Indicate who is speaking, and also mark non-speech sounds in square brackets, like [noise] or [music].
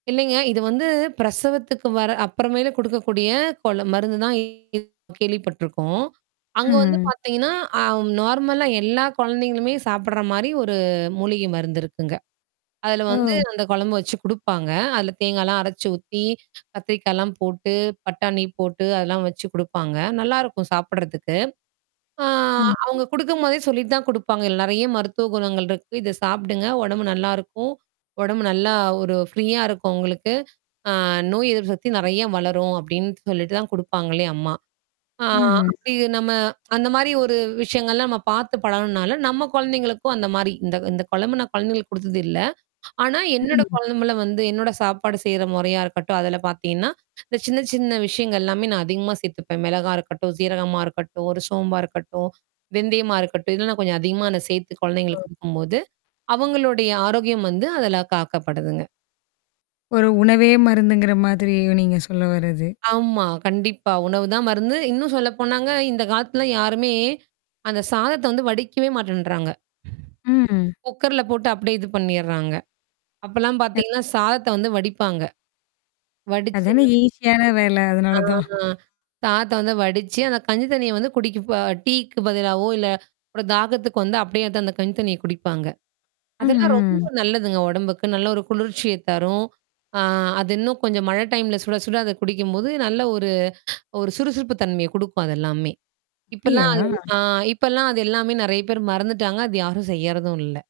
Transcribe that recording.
Speaker 1: இல்லைங்க. இது வந்து பிரசவத்துக்கு வர்ற அப்புறமேல கொடுக்கக்கூடிய கொல மருந்துதான் இ கேள்விப்பட்டுருக்கோம். அங்க வந்து
Speaker 2: ம்.
Speaker 1: பாத்தீங்கன்னா, அ நார்மலா எல்லா கொழந்தைங்களுமே சாப்பிடற மாதிரி ஒரு மூலிகை மருந்து இருக்குங்க. அதுல வந்து
Speaker 2: ஓ!
Speaker 1: அந்த கொழம்பு வச்சு குடுப்பாங்க. அதில தேங்காய்லாம் அரைச்சு ஊத்தி, கத்திரிக்காய்லாம் போட்டு, பட்டாணி போட்டு அதெல்லாம் வச்சு குடுப்பாங்க, நல்லாயிருக்கும் சாப்பிடறதுக்கு. ஆ
Speaker 2: ம்.
Speaker 1: அவுங்க குடுக்கும் போதே சொல்லிட்டு தான் குடுப்பாங்க. இதுல நெறைய மருத்துவ குணங்கள் இருக்கு. இத சாப்பிடுங்க ஒடம்பு நல்லாருக்கும். ஒடம்பு நல்லா ஒரு ஃப்ரீயா இருக்கும் உங்களுக்கு. அ "நோய் எதிர்ப்பு சக்தி நெறைய வளரும் அப்டின்னு சொல்லிட்டு தான் குடுப்பாங்களே" அம்மா. ஆ
Speaker 2: ம்ஹ்ம்.
Speaker 1: அப்படி நம்ம அந்த மாரி ஒரு விஷயங்கள்லாம் நம்ம பார்த்து பழகுன்னால நம்ம கொழந்தைங்களுக்கும் அந்த மாரி இந்த இந்த கொழம்பு நான் கொழந்தைகளுக்கு குடுத்தது இல்ல. ஆனா, என்னோட
Speaker 2: ம்.
Speaker 1: கொழம்புல வந்து என்னோட சாப்பாடு செய்ற மொறையா இருக்கட்டும், அதில பாத்தீங்கன்னா இந்த சின்ன சின்ன விஷயங்கள்லாமே நான் அதிகமா சேர்த்துப்பேன். மெளகா இருக்கட்டும், சீரகமா இருக்கட்டும், ஒரு சோம்பா இருக்கட்டும், வெந்தயமா இருக்கட்டும் இதெல்லாம் நான் கொஞ்சம் அதிகமா நான் அத சேர்த்து கொழந்தைங்களுக்கு குடுக்கும்போது, அவங்களுடைய ஆரோக்கியம் வந்து அதில காக்கப்படுதுங்க.
Speaker 2: ஒரு உணவே மருந்துங்கிற மாதிரி நீங்க சொல்ல வர்றது.
Speaker 1: ஆமா. கண்டிப்பா. உணவுதான் மருந்து இன்னும் சொல்ல போனாங்க, இந்த காலத்துல யாருமே அந்த சாதத்த வந்து வடிக்கவே மாட்டேன்றாங்க.
Speaker 2: ம்.
Speaker 1: குக்கர்ல போட்டு அப்டியே இது பண்ணிர்றாங்க. அப்பலாம்
Speaker 2: [unintelligible]
Speaker 1: பாத்தீங்கன்னா, சாதத்த வந்து வடிப்பாங்க. வடிச்சத
Speaker 2: அதானே ஈஸியான வேல அதனால
Speaker 1: ஆ
Speaker 2: தான்.
Speaker 1: சாதத்த வந்து வடிச்சு, அந்த கஞ்சி தண்ணிய வந்து குடிக்கப டீக்கு பதிலாவோ இல்ல, அப்புறம் தாகத்துக்கு வந்து அப்டியே வந்து அந்த கஞ்சி தண்ணிய குடிப்பாங்க. அதெல்லாம் ரொம்ப
Speaker 2: ம்ஹ்ம்.
Speaker 1: நல்லதுங்க உடம்புக்கு. நல்ல ஒரு குளிர்ச்சிய தரும். அது இன்னும் கொஞ்சம் மழ டைம்ல சுட, சுட அத குடிக்கம்போது நல்ல ஒரு ஒரு சுறுசுறுப்பு தன்மைய குடுக்கும் அத எல்லாமே.
Speaker 2: அப்டியா?
Speaker 1: இப்பலாம் அ இப்பலாம் அது எல்லாமே நெறைய பேரு மறந்துட்டாங்க. அது யாரும் செய்யுறதும் இல்ல.